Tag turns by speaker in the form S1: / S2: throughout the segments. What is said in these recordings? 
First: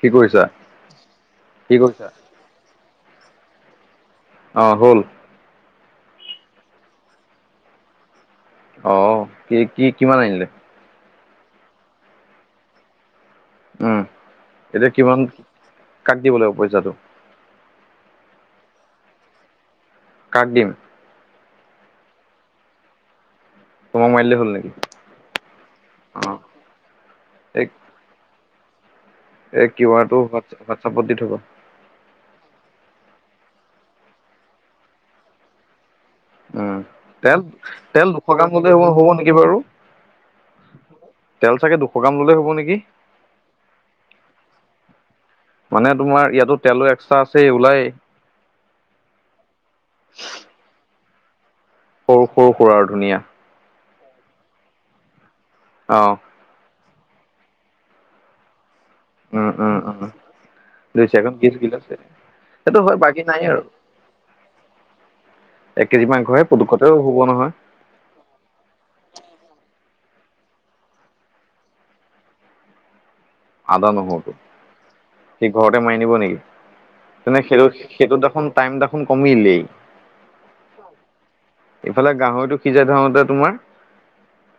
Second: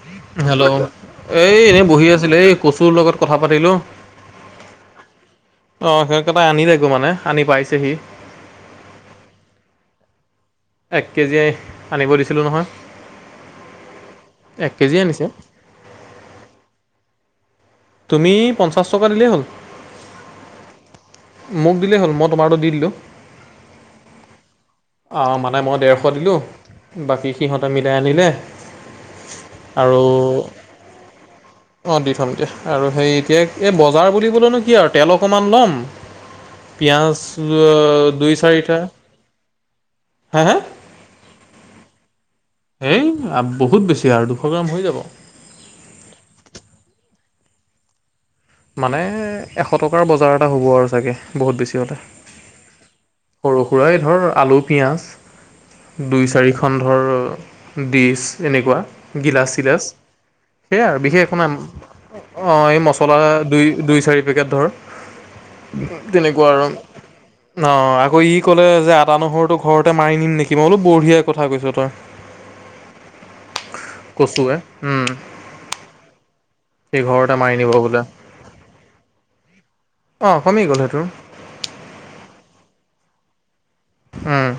S1: কি
S2: hello hello এই এনেই বহি
S1: কৰিছা?
S2: আছিলো এই কচুৰ লগত কথা পাতিলো।
S1: অ হ'ল?
S2: অ সেইকেইটা আনি থাকো মানে, আনি পাইছেহি।
S1: অ কি কি কিমান আনিলে?
S2: এক কেজি আনিব দিছিলোঁ নহয়।
S1: উম
S2: এক
S1: এতিয়া
S2: কেজিয়ে
S1: কিমান,
S2: আনিছে
S1: কাক দিব লাগিব পইচাটো?
S2: তুমি পঞ্চাছ টকা দিলেই হ'ল।
S1: কাক দিম?
S2: মোক দিলেই হ'ল মই তোমাৰতো দি দিলো।
S1: তোমাক মাৰিল হ'ল নেকি?
S2: অ মানে মই ডেৰশ
S1: অ
S2: দিলোঁ, বাকী সিহঁতে মিলাই আনিলে।
S1: এ কিউ আৰটোৱা হোৱাটছআপত দি থবা।
S2: অ দি থম দিয়া। আৰু সেই এতিয়া এই বজাৰ বুলিবলেনো কি আৰু তেল অকমান ল'ম
S1: উম
S2: পিঁয়াজ
S1: তেল তেল
S2: দুই
S1: দুশ গ্ৰাম
S2: চাৰিটা
S1: হ হ'ব নেকি বাৰু।
S2: হে হে
S1: তেল চাগে দুশ গ্ৰাম ল'লে হ'ব নেকি?
S2: এই বহুত বেছি আৰু দুশ গ্ৰাম হৈ যাব।
S1: মানে তোমাৰ ইয়াতো তেলো এক্সট্ৰা আছেই ওলাই।
S2: মানে এশ টকাৰ বজাৰ এটা হ'ব আৰু চাগে বহুত বেছি হ'লে।
S1: সৰু সৰু আৰু ধুনীয়া।
S2: সৰু সুৰাই ধৰ আলু পিয়াজ
S1: অ
S2: দুই চাৰিশ পন্ধৰ ডিছ এনেকুৱা।
S1: উম উম
S2: গিলাচ-চিলাচ
S1: উম
S2: সেয়াই আৰু
S1: দুইছে
S2: বিশেষ
S1: এখন
S2: একো নাই।
S1: বিশ গিলাচ
S2: অ
S1: সেইটো
S2: এই
S1: হয়
S2: মছলা
S1: বাকী নাই আৰু
S2: দুই দুই চাৰি পেকেট ধৰ
S1: এক কেজি মাংসহে
S2: তেনেকুৱা আৰু।
S1: পুটুকতেও হ'ব নহয়
S2: ন আকৌ ই ক'লে যে আদা নহৰুটো ঘৰতে মাৰি নিম নেকি। মই বোলো বঢ়িয়া কথা কৈছো তই।
S1: আদা নহৰুটো,
S2: কচুৱে উম
S1: সি ঘৰতে মাৰি নিব নেকি?
S2: সি ঘৰতে
S1: তেনে
S2: মাৰি
S1: সেইটো
S2: নিব বোলে
S1: সেইটো দেখোন টাইম দেখোন কমিলেই।
S2: অ কমি গ'ল সেইটো।
S1: ইফালে গাহৰিটো সিজাই থোতে তোমাৰ
S2: উম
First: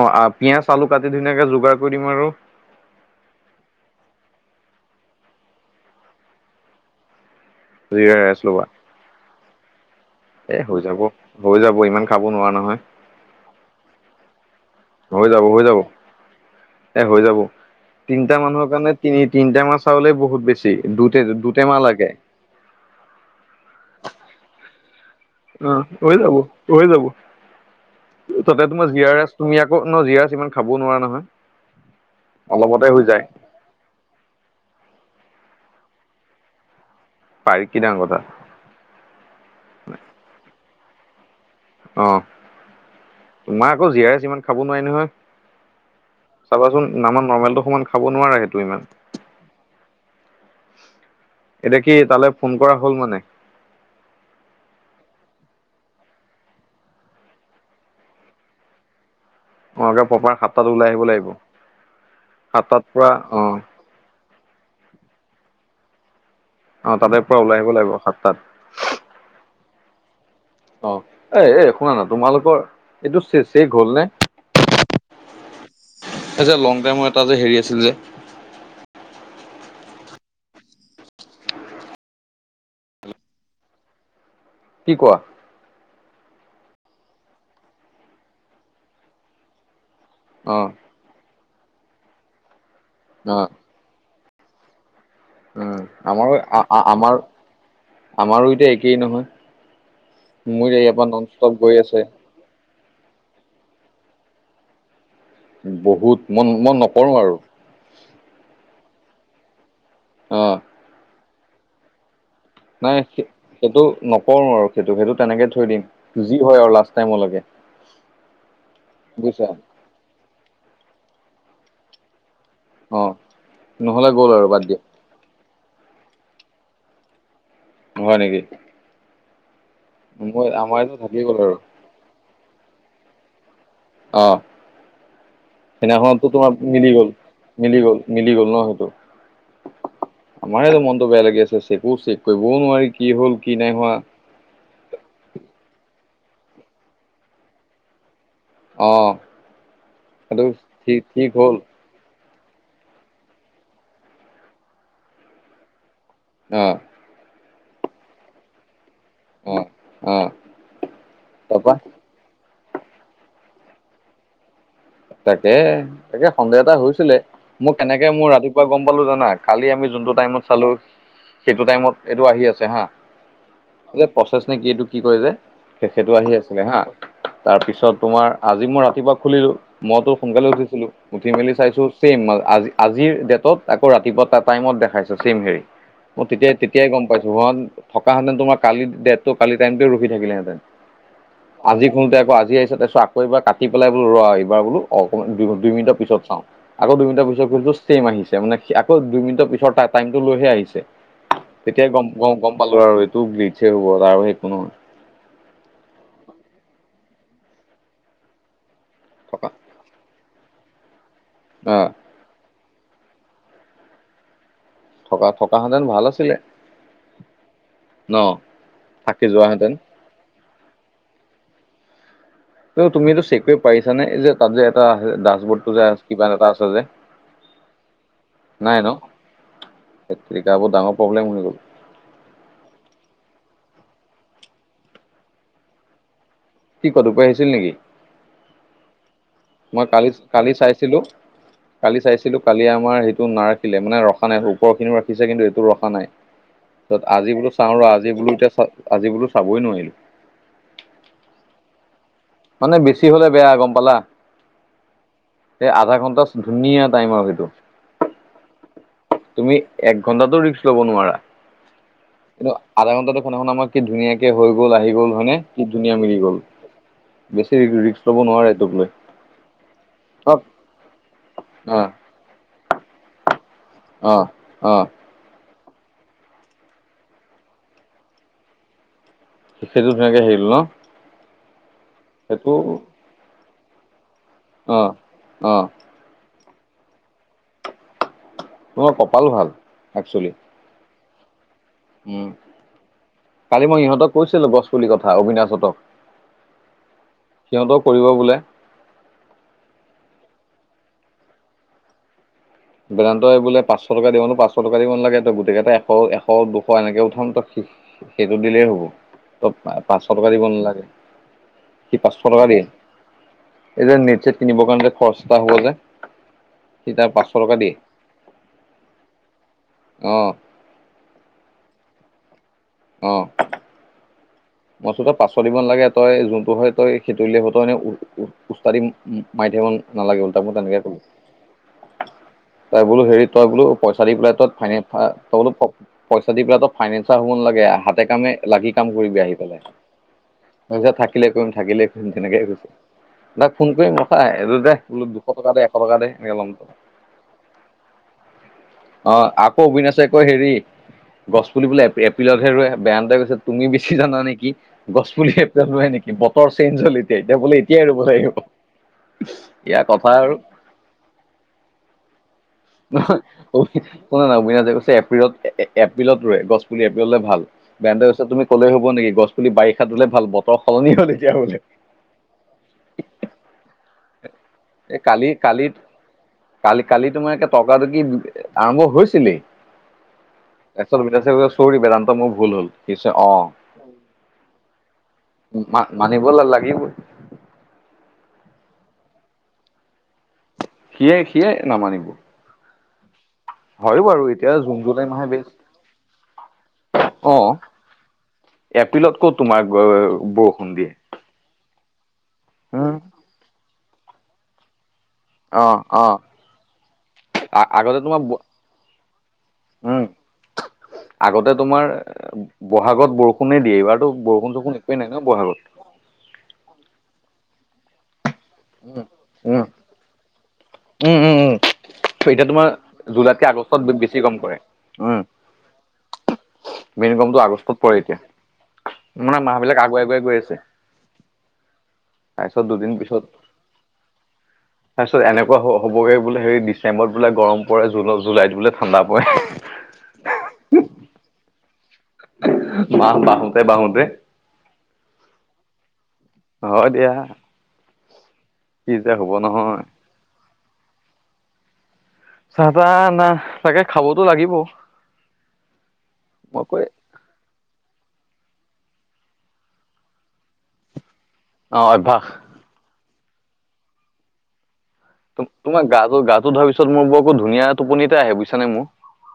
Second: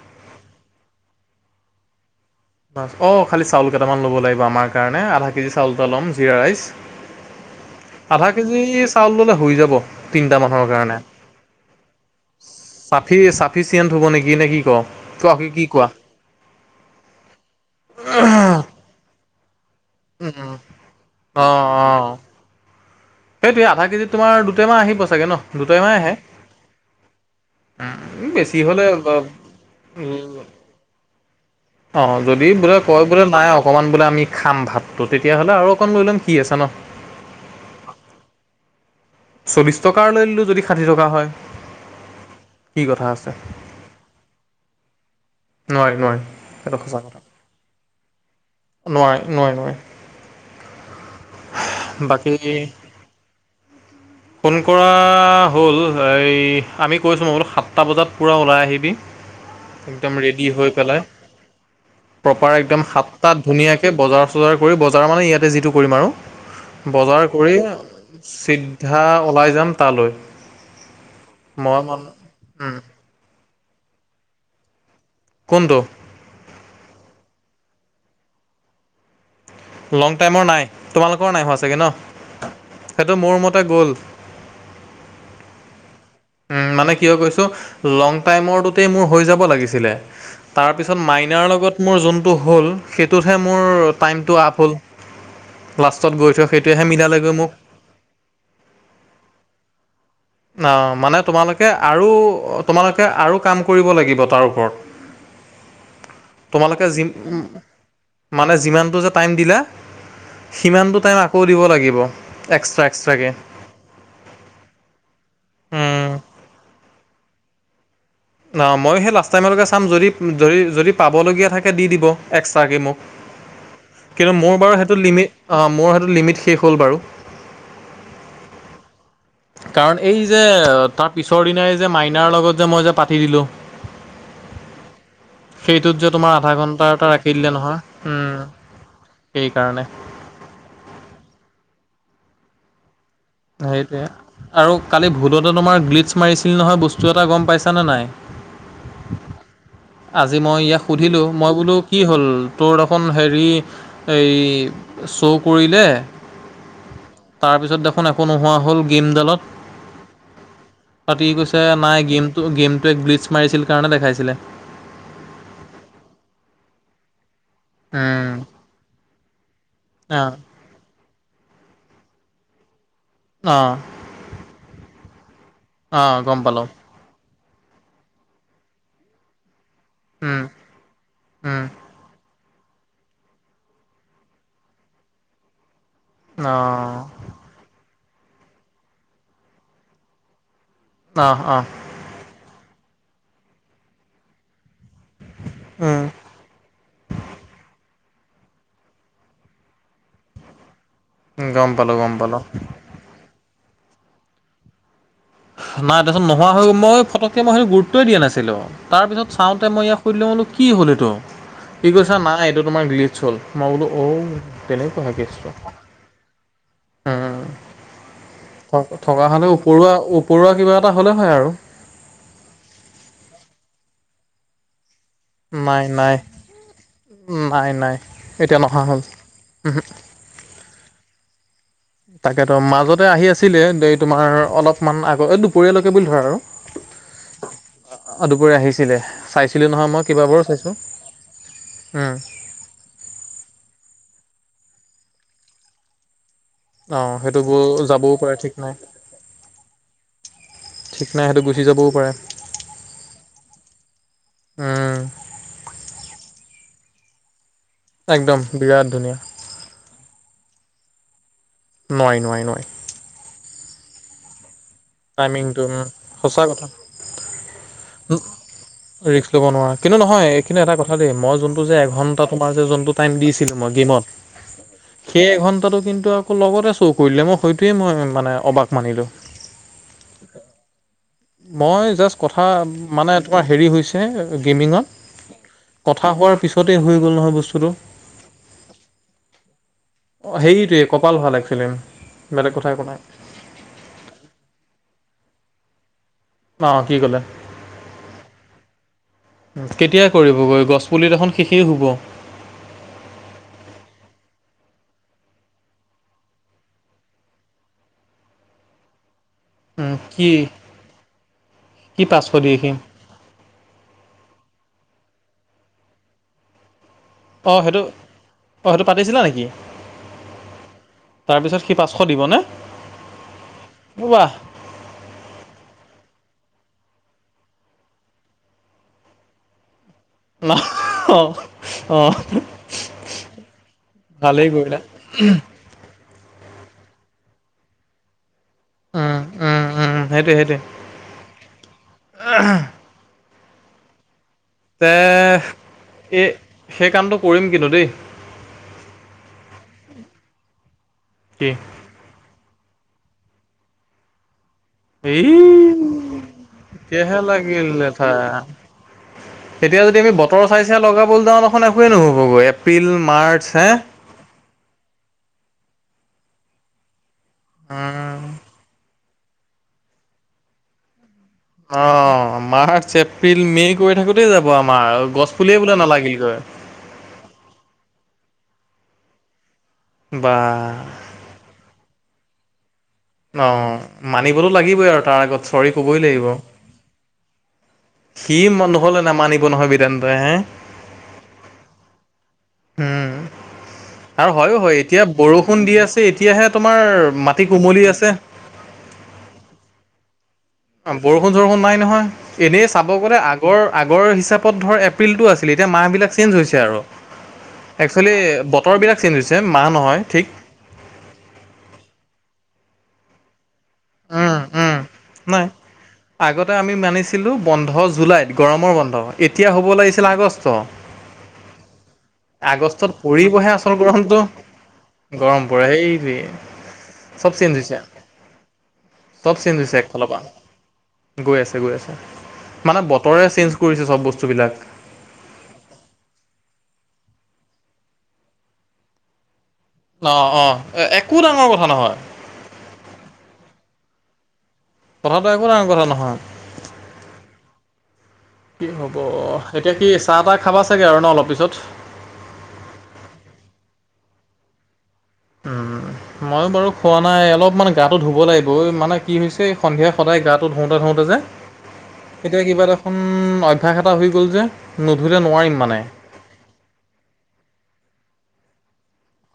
S1: অ পিয়াজ আলু কাটি ধুনীয়াকে যোগাৰ কৰি দিম আৰু
S2: মা অঁ খালি চাউল কেইটামান ল'ব লাগিব আমাৰ কাৰণে আধা কেজি চাউল এটা ল'ম জিৰা ৰাইচ
S1: [inaudible]
S2: আধা
S1: ৰাইচ
S2: কেজি
S1: ল'বা
S2: চাউল ল'লে হৈ যাব তিনিটা
S1: এ
S2: মানুহৰ
S1: হৈ
S2: কাৰণে
S1: যাব হৈ যাব ইমান খাব নোৱাৰা নহয়।
S2: সি চাফিচিয়েণ্ট হ'ব নিকি নে কি ক?
S1: হৈ
S2: কোৱা
S1: যাব
S2: কি
S1: হৈ
S2: কি
S1: যাব
S2: কোৱা
S1: এ হৈ যাব তিনটা মানুহৰ কাৰণে তিনি তিনিটা মাছ চাউলে বহুত বেছি দুটে-দুটেমা লাগে।
S2: সেইটোোৱে আধা কেজিত তোমাৰ দুটেমান আহিবাগৈ ন
S1: অ
S2: দুটামান আহে
S1: হৈ যাব হৈ যাব
S2: উম বেছি
S1: তাতে
S2: হ'লে
S1: তোমাৰ জিয় ৰাচ তুমি আকৌ ন জিয় ৰাচ ইমান খাবও নোৱাৰা নহয়
S2: অ যদি বোলে
S1: অলপতে হৈ
S2: কয় বোলে
S1: যায়
S2: নাই অকণমান বোলে আমি খাম ভাতটো তেতিয়াহ'লে আৰু অকণমান বোলেম কি আছে ন
S1: পাৰ কি ডাঙ কথা
S2: চল্লিছ টকাৰ লৈ লিলোঁ যদি ষাঠি টকা হয়
S1: অ
S2: কি কথা আছে
S1: তোমাৰ আকৌ জীয়াই আছে ইিমান খাব নোৱাৰি নহয়
S2: নোৱাৰি নোৱাৰি সেইটো
S1: চাবাচোন
S2: সঁচা কথা
S1: আমাৰ নৰ্মেলটো সমান খাব নোৱাৰে সেইটো ইমান
S2: নোৱাৰি নোৱাৰি নোৱাৰি
S1: এতিয়া কি তালৈ ফোন
S2: বাকী
S1: কৰা হল মানে
S2: ফোন কৰা হ'ল এই আমি কৈছোঁ মই বোল সাতটা বজাত পূৰা ওলাই আহিবি
S1: অ একে
S2: একম
S1: প্ৰপাৰ
S2: ৰেডি
S1: সাতটাত
S2: হৈ
S1: ওলাই
S2: পেলাই
S1: আহিব লাগিব
S2: প্ৰপাৰ একদম
S1: সাতটাত পৰা
S2: সাতাত
S1: অ
S2: ধুনীয়া তে বজাৰ চজাৰ কৰি বজাৰ মানে ইয়াতে যিটো কৰিম আৰু
S1: অ তাতে
S2: বজাৰ
S1: পৰা
S2: কৰি
S1: ওলাই আহিব লাগিব সাতটাত
S2: হা ওলাই যাম তালৈ
S1: অ এ এ
S2: মই
S1: শুনা
S2: মান
S1: না তোমালোকৰ এইটো চ চেক হ'ল নে
S2: কোনটো
S1: এ যে লং টাইমৰ এটা যে হেৰি আছিল যে
S2: লং টাইমৰ নাই তোমালোকৰ নাই হোৱা চাগৈ ন সেইটো মোৰ মতে গ'ল
S1: কি কোৱা
S2: উম মানে কি হয় কৈছো লং টাইমৰটোতেই মোৰ হৈ যাব লাগিছিলে তাৰ পিছত
S1: অ
S2: তাৰপিছত মাইনাৰ লগত মোৰ যোনটো হ'ল সেইটোতহে
S1: অ
S2: মোৰ টাইমটো আপ হ'ল
S1: উম
S2: লাষ্টত গৈ
S1: আমাৰো
S2: থওঁ সেইটোৱেহে
S1: আমাৰ
S2: মিলালৈ গৈ মোক
S1: আমাৰো এতিয়া একেই নহয় মোৰ
S2: অ
S1: ইয়াৰ পৰা
S2: মানে
S1: নন ষ্টপ
S2: তোমালোকে
S1: গৈ আছে
S2: আৰু তোমালোকে আৰু কাম কৰিব লাগিব তাৰ ওপৰত
S1: বহুত মই মই
S2: তোমালোকে যি
S1: নকৰো আৰু
S2: মানে যিমানটো যে টাইম দিলা
S1: অ
S2: সিমানটো টাইম আকৌ দিব লাগিব এক্সট্ৰা
S1: নাই
S2: এক্সট্ৰাকে
S1: সেইটো নকৰো আৰু সেইটো সেইটো তেনেকে থৈ দিম
S2: উম।
S1: বুজি হয় আৰু লাষ্ট টাইমলৈকে
S2: ন ময়ো সেই লাষ্ট
S1: বুজিছা
S2: টাইমলৈকে চাম যদি যদি যদি পাবলগীয়া থাকে দি দিব এক্ট্ৰাকৈ মোক
S1: অ নহ'লে গ'ল
S2: কিন্তু
S1: আৰু
S2: মোৰ
S1: বাদ
S2: বাৰু
S1: দিয়া
S2: সেইটো লিমিট মোৰ সেইটো লিমিট শেষ হ'ল বাৰু
S1: হয় নেকি
S2: কাৰণ এই যে
S1: মই আমাৰতো
S2: তাৰ
S1: থাকি গ'ল
S2: পিছৰ
S1: আৰু
S2: দিনাই যে মাইনাৰ লগত যে মই যে পাতি দিলোঁ
S1: আহ
S2: সেইটোত যে
S1: সেইদিনাখনতো
S2: আধা
S1: তোমাৰ
S2: ঘণ্টা
S1: মিলি
S2: এটা
S1: গল
S2: ৰাখি দিলে নহয়
S1: মিলি গল
S2: উম
S1: মিলি গল ন সেইটো
S2: সেইকাৰণে
S1: আমাৰ মনতটো বেয়া লাগি আছে চেকো চেক কৰিবও নোৱাৰি কি হল কি নাই হোৱা
S2: সেইটোৱে আৰু কালি ভূটতে তোমাৰ গ্লিটছ মাৰিছিল নহয় বস্তু এটা গম পাইছানে নাই
S1: অ
S2: আজি
S1: সেইটো
S2: মই ইয়াক
S1: ঠিক
S2: সুধিলোঁ
S1: ঠিক
S2: মই
S1: হ'ল
S2: বোলো কি হ'ল তোৰ এখন হেৰি এই শ্ব' কৰিলে
S1: অঁ
S2: তাৰ পিছত দেখোন একো নোহোৱা হ'ল।
S1: অ অ
S2: গেমডালত পাতি কৈছে
S1: তাৰপা
S2: নাই গেম ত' গেমটোয়ে গ্লিটছ মাৰিছিল কাৰণে দেখাইছিলে।
S1: তাকে তাকে সন্দেহ এটা হৈছিলে মোক কেনেকে মোৰ
S2: উম
S1: ৰাতিপুৱা গম পালো জানা কালি আমি যোনটো
S2: অহ
S1: টাইমত চালো সেইটো টাইমত এইটো আহি আছে হা।
S2: অ'।
S1: যে প্ৰচেছ নে কি এইটো কি কৰে যে সেইটো
S2: অহ
S1: আহি
S2: গম
S1: আছিলে
S2: পালোঁ
S1: হা তাৰপিছত তোমাৰ আজি মই ৰাতিপুৱা খুলিলো। মইতো
S2: উম
S1: সোনকালে উঠিছিলো উঠি মেলি
S2: উম
S1: চাইছো চেইম আজি আজিৰ ডেটত আকৌ ৰাতিপুৱা এটা টাইমত দেখাইছো ছেম হেৰি মই তেতিয়াই তেতিয়াই গম পাইছো।
S2: অহ
S1: ধোন থকাহেঁতেন তোমাৰ কালি ডেটো কালি টাইমটোৱে ৰখি থাকিলোহেতেন।
S2: অ', অ'।
S1: [unintelligible] আজি আহিছে তাৰপিছত আকৌ এবাৰ কাটি পেলাই বোলো ৰ' এইবাৰ বোলো অকণ দুই মিনটৰ পিছত চাওঁ। আকৌ দুই মিনটৰ পিছতছো ছেম আহিছে মানে আকৌ দুই মিটৰ পিছত টাইমটো লৈহে আহিছে।
S2: উম গম
S1: তেতিয়াই
S2: পালোঁ
S1: গম
S2: পালোঁ
S1: গম পালো আৰু এইটো গ্লিটচ য়ে হ'ব আৰু একো নহয়।
S2: নাই তাৰপিছত নোহোৱা হৈল মই ফটকৈ মই সেইটো গুৰুত্বই দিয়া নাছিলো তাৰ পিছত
S1: থকা
S2: চাওঁতে মই ইয়াক সুধিলে বোল কি হ'ল এইটো
S1: আহ
S2: সি কৈছে নাই এইটো তোমাৰ গ্লিটছ হ'ল মই বোলো অ' তেনেকুৱা হে
S1: থকা
S2: কেছ টো।
S1: থকাহেঁতেন ভাল আছিলে
S2: উম
S1: ন
S2: থ
S1: থাকি
S2: থকা হ'লে
S1: যোৱাহেঁতেন
S2: ওপৰুৱা ওপৰুৱা কিবা এটা হ'লে হয় আৰু।
S1: ত' তুমি এইটো চেক কৰিব পাৰিছানে যে তাত যে এটা দাঁ [unintelligible] যে
S2: নাই
S1: আছে
S2: নাই
S1: কিবা এটা আছে যে
S2: নাই নাই এতিয়া নহা
S1: নাই ন
S2: হ'ল উহু,
S1: ধেত টেৰিকা বৰ ডাঙৰ প্ৰবলেম হৈ গ'ল।
S2: তাকে তো মাজতে আহি আছিলে দ তোমাৰ অলপমান আগতে এই দুপৰীয়ালৈকে বুলি ধৰা আৰু
S1: কি কোৱা দুপৰীয়া আহিছিল নেকি?
S2: অ' দুপৰীয়া আহিছিলে। চাইছিলোঁ
S1: মই
S2: নহয়
S1: কালি
S2: কেইবাবাৰো
S1: কালি
S2: চাইছোঁ
S1: চাইছিলোঁ, কালি চাইছিলোঁ। কালি আমাৰ সেইটো নাৰাখিলে মানে ৰখা নাই ওপৰ খিনিও ৰাখিছে কিন্তু এইটো ৰখা নাই। ত'
S2: অঁ
S1: আজি
S2: সেইটো
S1: বোলো
S2: গৈ
S1: চাওঁ ৰ আজি
S2: যাবও
S1: বোলো
S2: পাৰে ঠিক
S1: এতিয়া
S2: নাই
S1: আজি বোলো চাবই নোৱাৰিলো।
S2: ঠিক নাই সেইটো গুচি যাবও পাৰে।
S1: মানে বেছি হ'লে বেয়া গম পালা।
S2: উম,
S1: এই আধা ঘণ্টা ধুনীয়া টাইম আৰু সেইটো।
S2: একদম বিৰাট ধুনীয়া
S1: তুমি এক ঘন্টাটো ৰিক্স লব নোৱাৰা
S2: নোৱাৰি নোৱাৰি
S1: কিন্তু
S2: নোৱাৰি
S1: আধা ঘণ্টাটো [unintelligible] আমাৰ কি ধুনীয়াকে হৈ গ'ল আহি গ'ল হয় নে
S2: টাইমিংটো
S1: কি
S2: উম,
S1: ধুনীয়া মিলি গ'ল।
S2: সঁচা কথা।
S1: বেছি ৰিক্স লব নোৱাৰি
S2: ৰিক্স ল'ব নোৱাৰা কিন্তু নহয় এইখিনি এটা কথা দেই মই যোনটো যে
S1: অ',
S2: এঘন্টাত তোমাৰজে যোনটো টাইম দিছিলো মই গেমত
S1: অ'।
S2: সেই এঘন্টাটো কিন্তু আকৌ লগতে চৌ কৰিলে মই সেইটোৱে মই মানে অবাক মানিলো।
S1: সেইটো ধুনীয়াকে আহিল ন'।
S2: মই জাষ্ট কথা
S1: সেইটো
S2: মানে তোমাৰ হেৰি হৈছে
S1: অ',
S2: গেমিঙত
S1: অ',
S2: কথা হোৱাৰ পিছতেই হৈ গ'ল নহয় বস্তুটো।
S1: তোমাৰ কপাল ভাল একচুৱেলি।
S2: অ', হেৰিটোৱে কপাল ভাল একচুৱেলি উম।
S1: উম, কালি মই ইহঁতক কৈছিলো গছ পুলি কথা অবিনাশহঁতক।
S2: অ' কি কলে?
S1: সিহঁতেও কৰিব বোলে।
S2: কেতিয়া কৰিবগৈ গছপুলি দোখোন শেষেই হ'ব।
S1: বেদান্তই বোলে পাঁচশ টকা দিব নো পাঁচশ টকা দিব নালাগে গোটেইকেইটা এশ, এশ, দুশ এনেকে উঠাম ত সেইটো দিলেই হ'ব। ত'
S2: উম,
S1: পাঁচশ টকা দিব
S2: কি
S1: নালাগে সি পাঁচশ টকা দিয়ে। এই যে নেট চেট কিনিবৰ কাৰণে যে খৰচা হব যে সি তাৰ পাছত
S2: অ' সেইটো অ' সেইটো পাতিছিলা নেকি?
S1: অ'।
S2: তাৰপিছত সি পাঁচশ দিবনে?
S1: অ'।
S2: বাঁহ।
S1: মইটো তই পাচল দিব ন লাগে তই যোনটো হয় তই সেইটো হত এনে পোস্তাৰি মাইথেন নালাগে উল্ট
S2: ন
S1: মই তেনেকে কো
S2: অঁ অঁ
S1: তই বোলো হেৰি তই বোলো, পইচা দি পেলাই, তই
S2: ভালেই
S1: ফাইনে
S2: কৰিলা
S1: তই বোলো পইচা দি পেলাই তো ফাইনেন্সাৰ হ'ব নালাগে হাতে কামে লাগি কাম কৰিবি
S2: উম
S1: আহি
S2: উম, উম, সেইটোয়, সেইটোয়ে।
S1: তিছা থাকিলে কৰিম থাকিলে কৰিম তেনেকে কৈছে তাক ফোন কৰিম। চাই এইটো দে
S2: তে
S1: বোলো দুশ টকা, দে এশ টকা দে
S2: এই
S1: এনেকে ল'ম ত
S2: সেই কামটো কৰিম কিন্তু দেই
S1: অ, আকৌ অবিনাশে আকৌ হেৰি গছ
S2: কি
S1: পুলিবোলে এপ্ৰিলতহে ৰোৱে বেয়ানতে কৈছে তুমি বেছি জানা নেকি। গছ
S2: এই
S1: পুলিয়ে পেল হয় নেকি বতৰ চেইঞ্জ হ'ল এতিয়া,
S2: তেতিয়াহে
S1: এতিয়া বোলে
S2: লাগিল
S1: এতিয়াই ৰ'ব
S2: লেঠা
S1: লাগিব।
S2: এতিয়া
S1: ইয়াৰ
S2: যদি
S1: কথা
S2: আমি
S1: আৰু
S2: বতৰ চাই, চাই লগাবলৈ যাওঁখন একোৱে নহ'বগৈ এপ্ৰিল, মাৰ্চ হে
S1: শুনে নাই অবিনা কৈছে এপ্ৰিলত এপ্ৰিলত ৰ গছপুলি এপ্ৰিললে ভাল বে
S2: উম
S1: তুমি কলে হ'ব নেকি গছপুলি বাৰিষাত লে ভাল বতৰ সলনি হ'ল এতিয়া হৈছে।
S2: অ, মাৰ্চ, এপ্ৰিল মে কৰি থাকোতেই যাব
S1: এই
S2: আমাৰ
S1: কালি
S2: গছ পুলিয়ে
S1: কালি
S2: বোলে নালাগিলগৈ।
S1: কালি, কালি তোমাৰে টৰ্কা টকি আৰম্ভ হৈছিলেই
S2: বা
S1: এক ভিত চৌৰি বেদান্ত মোৰ ভুল হ'ল। পিছে অ,
S2: মানিবতো লাগিবই আৰু তাৰ আগত চৰি ক'বই লাগিব।
S1: ম-মানিব লাগিবই।
S2: সি নহ'লে নে মানিব তেন্তে হে
S1: সিয়ে, সিয়ে নামানিব।
S2: উম।
S1: হয় বাৰু
S2: আৰু হয়ো
S1: জুন
S2: হয় এতিয়া
S1: জুলাই মাহে বেষ্ট
S2: বৰষুণ দি আছে, এতিয়াহে তোমাৰ মাটি কোমলি আছে।
S1: এপ্ৰিলতকৈ তোমাৰ বষ
S2: অ, বৰষুণ-চৰষুণ নাই নহয় এনেই চাব
S1: উম,
S2: গলে আগৰ, আগৰ হিচাপত ধৰ এপ্ৰিলতটো আছে। এতিয়া
S1: অ',
S2: মাহবিলাক
S1: অ'।
S2: চেঞ্জ হৈছে আৰু
S1: আগতে
S2: একসোৱেলি
S1: তোমাৰ
S2: বতৰবিলাক চেঞ্জ হৈছে মাহ
S1: উম
S2: নহয় ঠিক
S1: আগতে তোমাৰ বহাগত বৰষুণে দিয়ে এইবাৰ
S2: উম,
S1: বৰষুণো
S2: উম,
S1: কোন একোৱেই নাই ন বহাগত।
S2: আগতে আমি মানিছিলোঁ বন্ধ জুলাইত গৰমৰ বন্ধ
S1: উম,
S2: এতিয়া হ'ব লাগিছিলে আগষ্ট
S1: উম, উম, উম। এতিয়া তোমাৰ
S2: আগষ্টত
S1: জুলাইতে
S2: পৰিবহে আচল
S1: আগষ্টত
S2: গৰমটো।
S1: বেছি কম কৰে
S2: গৰম পৰে সেইটোৱে
S1: উ
S2: চব
S1: মগমটো
S2: চেঞ্জ হৈছে
S1: আগষ্টত পৰে এতিয়া
S2: চব
S1: মানে
S2: চেঞ্জ
S1: মাহ
S2: হৈছে
S1: বিলাক আগুৱাই,
S2: একফালৰ পৰা
S1: আগুৱাই গৈ আছে।
S2: গৈ আছে, গৈ আছে
S1: তাৰপিছত
S2: মানে
S1: দুদিন
S2: বতৰে চেঞ্জ কৰিছে চব বস্তুবিলাক।
S1: তাৰ পিছত এনেকুৱা হবগৈ বোলে হে ডিচে্বৰত বোলে গৰম প জ জুলাইত বোলে ঠাণ্ডা পৰে।
S2: অ', অ', একো ডাঙৰ কথা নহয়।
S1: ম, বাহ তাই বাহোনতে
S2: কথাটো একো ডাঙৰ কথা নহয়।
S1: হ, দিয়া।
S2: কি হ'ব এতিয়া কি চাহ, তাহ খাবা চাগে আৰু ন অলপ পিছত।
S1: চাহ, চাহ না চাগে খাবতো লাগিব।
S2: উম, মইয়ো
S1: মই
S2: বাৰু
S1: কৈ
S2: খোৱা নাই অলপমান গাটো ধুব লাগিব মানে কি হৈছে সন্ধিয়া সদায় গাটো ধুওতে, ধুওতে যে
S1: অ অভ্যাস
S2: এতিয়া কিবা এ, দেখোন অভ্যয়াস এটা হৈ গ'ল যে নধুলে ন।
S1: তোমাৰ গাটো, গাটো ধোৱাৰ পিছত মোৰ বৰকো ধুনীয়া টোপনিতে আহে বুছাে মোৰ।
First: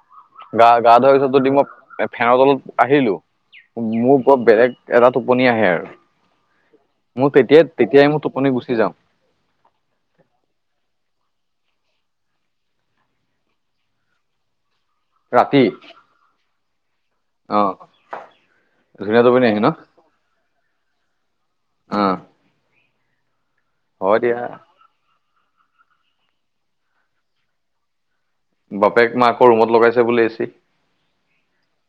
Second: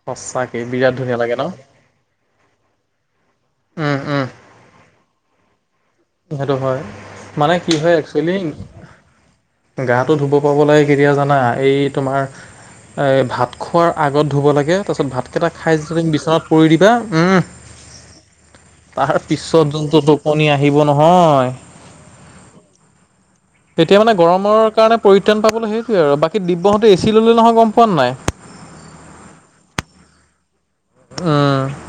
S2: সঁচাকে
S1: গা,
S2: বিৰাট
S1: গা
S2: ধুনীয়া
S1: ধৰিছো
S2: লাগে ন
S1: তদি মই ফেনৰ তলত আহিলো
S2: উম
S1: মোৰ
S2: উম
S1: বপ বেলেগ এটা টোপনি আহে আৰু।
S2: সেইটো হয়
S1: মোৰ
S2: মানে
S1: তেতিয়াই
S2: কি হয়
S1: তেতিয়াই মোৰ
S2: একচুৱেলি
S1: টোপনি গুচি যাওঁ
S2: গাটো ধুব পাব লাগে কেতিয়া জানা এই তোমাৰ এ ভাত খোৱাৰ আগত ধুব লাগে তাৰপিছত ভাতকেইটা
S1: ৰাতি
S2: খাই যতিয়া তুমি বিচনাত পৰি দিবা
S1: অ
S2: তাৰ
S1: ধুনীয়া টোপনি আহে
S2: পিছত
S1: ন
S2: যোনটো টোপনি আহিব নহয়
S1: অ
S2: তেতিয়া মানে
S1: হয় দিয়া
S2: গৰমৰ কাৰণে পৰিত্ৰাণ পাবলৈ সেইটোৱে আৰু বাকী দিব্যহঁতে এ চি ল'লে নহয় গম পোৱা নাই
S1: বাপেক মাকৌ ৰুমত লগাইছে বুলি এছি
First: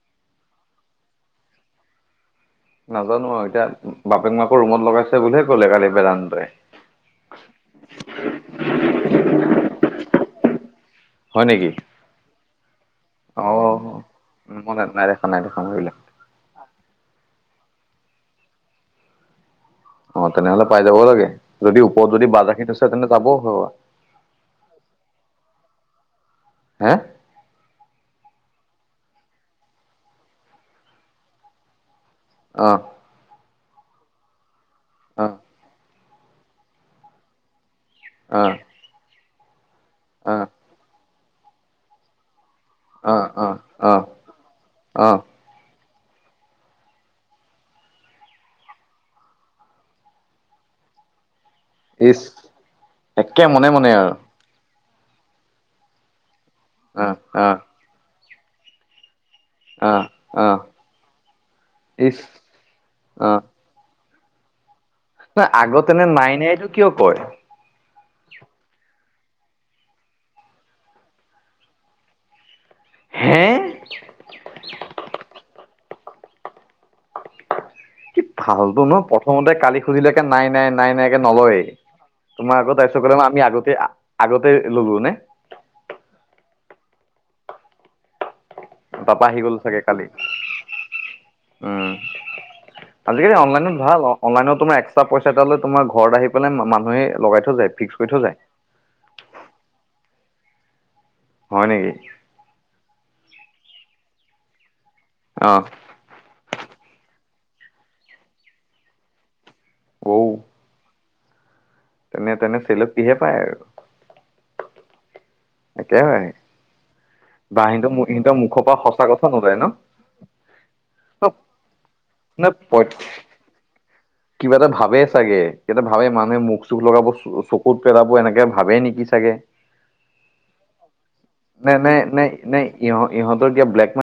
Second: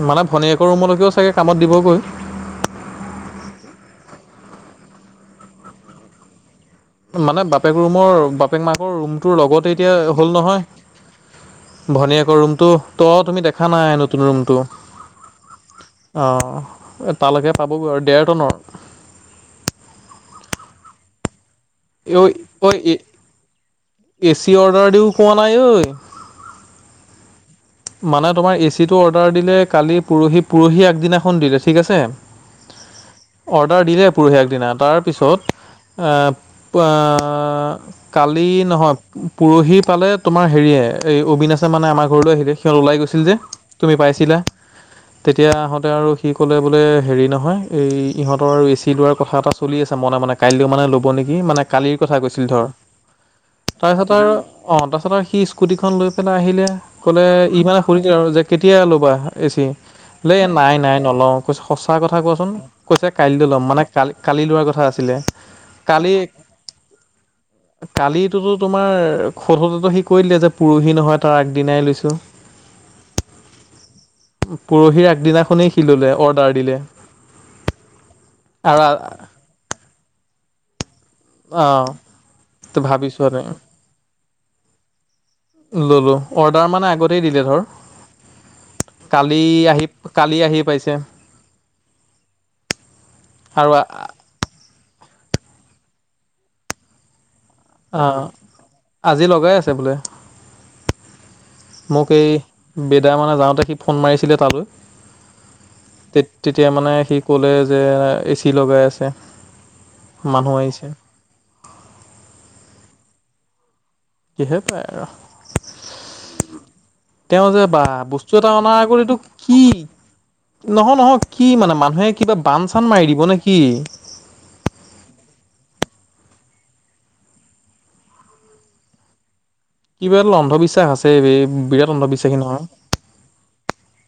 S2: মানে ভনীয়েকৰ ৰুমলৈকেও চাগৈ কামত দিবগৈ
S1: নাজানো এতিয়া বাপেক মাকো ৰুমত লগাইছে বুলিহে কলে কালি বেলানাই
S2: মানে বাপেক ৰুমৰ বাপেক মাকৰ ৰুমটোৰ লগতে এতিয়া হ'ল নহয়
S1: হয় নেকি
S2: ভনীয়েকৰ ৰুমটো ত
S1: অ
S2: তুমি দেখা নাই নতুন ৰুমটো
S1: মই নাই দেখা নাই দেখা মই এইবিলাক
S2: অঁ তালৈকে পাবগৈ আৰু ডেৰ টনৰ
S1: অ তেনেহলে পাই যাবও লাগে যদি ওপৰত
S2: ঐ
S1: যদি বাজাৰখিনি আছে
S2: ঐ
S1: তেন্তে যাবও হয় আৰু
S2: এ চি অৰ্ডাৰ দিও কোৱা নাই ঐ
S1: হা
S2: মানে তোমাৰ এচিটো অৰ্ডাৰ দিলে কালি পৰহি পৰহি আগদিনাখন দিলে ঠিক আছে
S1: অ [unintelligible]
S2: অৰ্ডাৰ দিলে পঢহি আ দিনা
S1: অ
S2: তাৰপিছত এ প
S1: অ অ
S2: কালি নহয় পৰহি পালে তোমাৰ হেৰিয়ে এই অবিনাশে মানে আমাৰ ঘৰলৈ আহিিলে সিহঁত ওলাই গৈছিল যে
S1: অ অ অ
S2: তুমি পাইছিলা
S1: অ
S2: তেতিয়া আহঁতে আৰু সি ক'লে বোলে হেৰি নহয় এই ইহঁতৰ আৰু এ চি লোৱাৰ কথা এটা চলি আছে মনে মনেে কাইলৈ মানে ল'ব নেকি মানে কালিৰ কথা
S1: ইচ
S2: কৈছিল ধৰ
S1: একে মনে মনে
S2: তাৰপিছত আৰু অ তাৰপিছত আৰু সি স্কুটিখন লৈ পেলাই আহিলে
S1: অ
S2: কলে
S1: অ
S2: ইমানে সুৰি আৰু যে কেতিয়া ল'বা এচি
S1: অ
S2: ল
S1: অ
S2: নাই নাই নলওঁ কৈছে সঁচা কথা
S1: ইচ
S2: কোৱাচোন কৈছে
S1: অ
S2: কাইিল ল'ম মানে কালি কালি লোৱাৰ কথা আছিলে
S1: নহ আগতে এনে নাই নাই এইটো কিয় কয়
S2: কালিোতো তোমাৰ সধতেতো সি কৰি দে যে পৰহি নহয় তাৰ আগদিনাই লৈছো
S1: হা
S2: পৰহিৰ আগদিনাখনেই শিললে অৰ্ডাৰ দিলে
S1: কি ভালতো
S2: আৰু
S1: নহ প্ৰথমতে কালি খুজিলেকে নাই নাই নাই নাই তে নলয়েই
S2: অঁ
S1: তোমাৰ আগতাৰিছ কলে
S2: ভাবিছোঁ আৰু
S1: আমি আগতে আগতে লগো নে
S2: ল'লোঁ অৰ্ডাৰ মানে আগতেই দিলে ধৰ
S1: পাপা
S2: কালি
S1: গ'ল চাগে
S2: আহি কালি আহি পাইছে
S1: উম আজিকালি
S2: আৰু
S1: অনলাইনত ভাল অ অনলাইনত তোমাৰ একস্ৰা পইচা এটা লৈ তোমাৰ ঘৰত আহিেলাই মানুহে লগাই থৈ যায় ফিক্স
S2: অ
S1: কৰি থৈ যায়
S2: আজি লগাই আছে বোলে
S1: হয় নেকি
S2: মোক এই বেদা মানে যাওঁতে সি ফোন মাৰিছিলে তালৈ
S1: অ
S2: তে তেতিয়া মানে সি ক'লে যে এ চি লগাই আছে
S1: বৌ
S2: মানুহ আহিছে
S1: তেনে তেনে চেলক কিহে পায় আৰু
S2: সহে পাই আৰু
S1: একাকে হয়
S2: তেওঁ যে বা বস্তু এটা
S1: মুখৰ
S2: অনা
S1: পৰা সঁচা
S2: কৰিতো
S1: কথা নোলায়
S2: কি
S1: ন
S2: নহয় নহয় কি মানে মানুহে কিবা
S1: নে
S2: বান চান মাৰি দিব নেকি
S1: কিবা এটা ভাবে চাগে কিবা এটা ভাবে মানুহে মুখ চুখ লগাব চকুত পেলাব এনেকে ভাবে নেকি চাগে
S2: কিবা এটা অন্ধবিশ্বাস আছে এই বিৰাট অন্ধবিশ্বাসী নহয়
S1: ই ইহঁত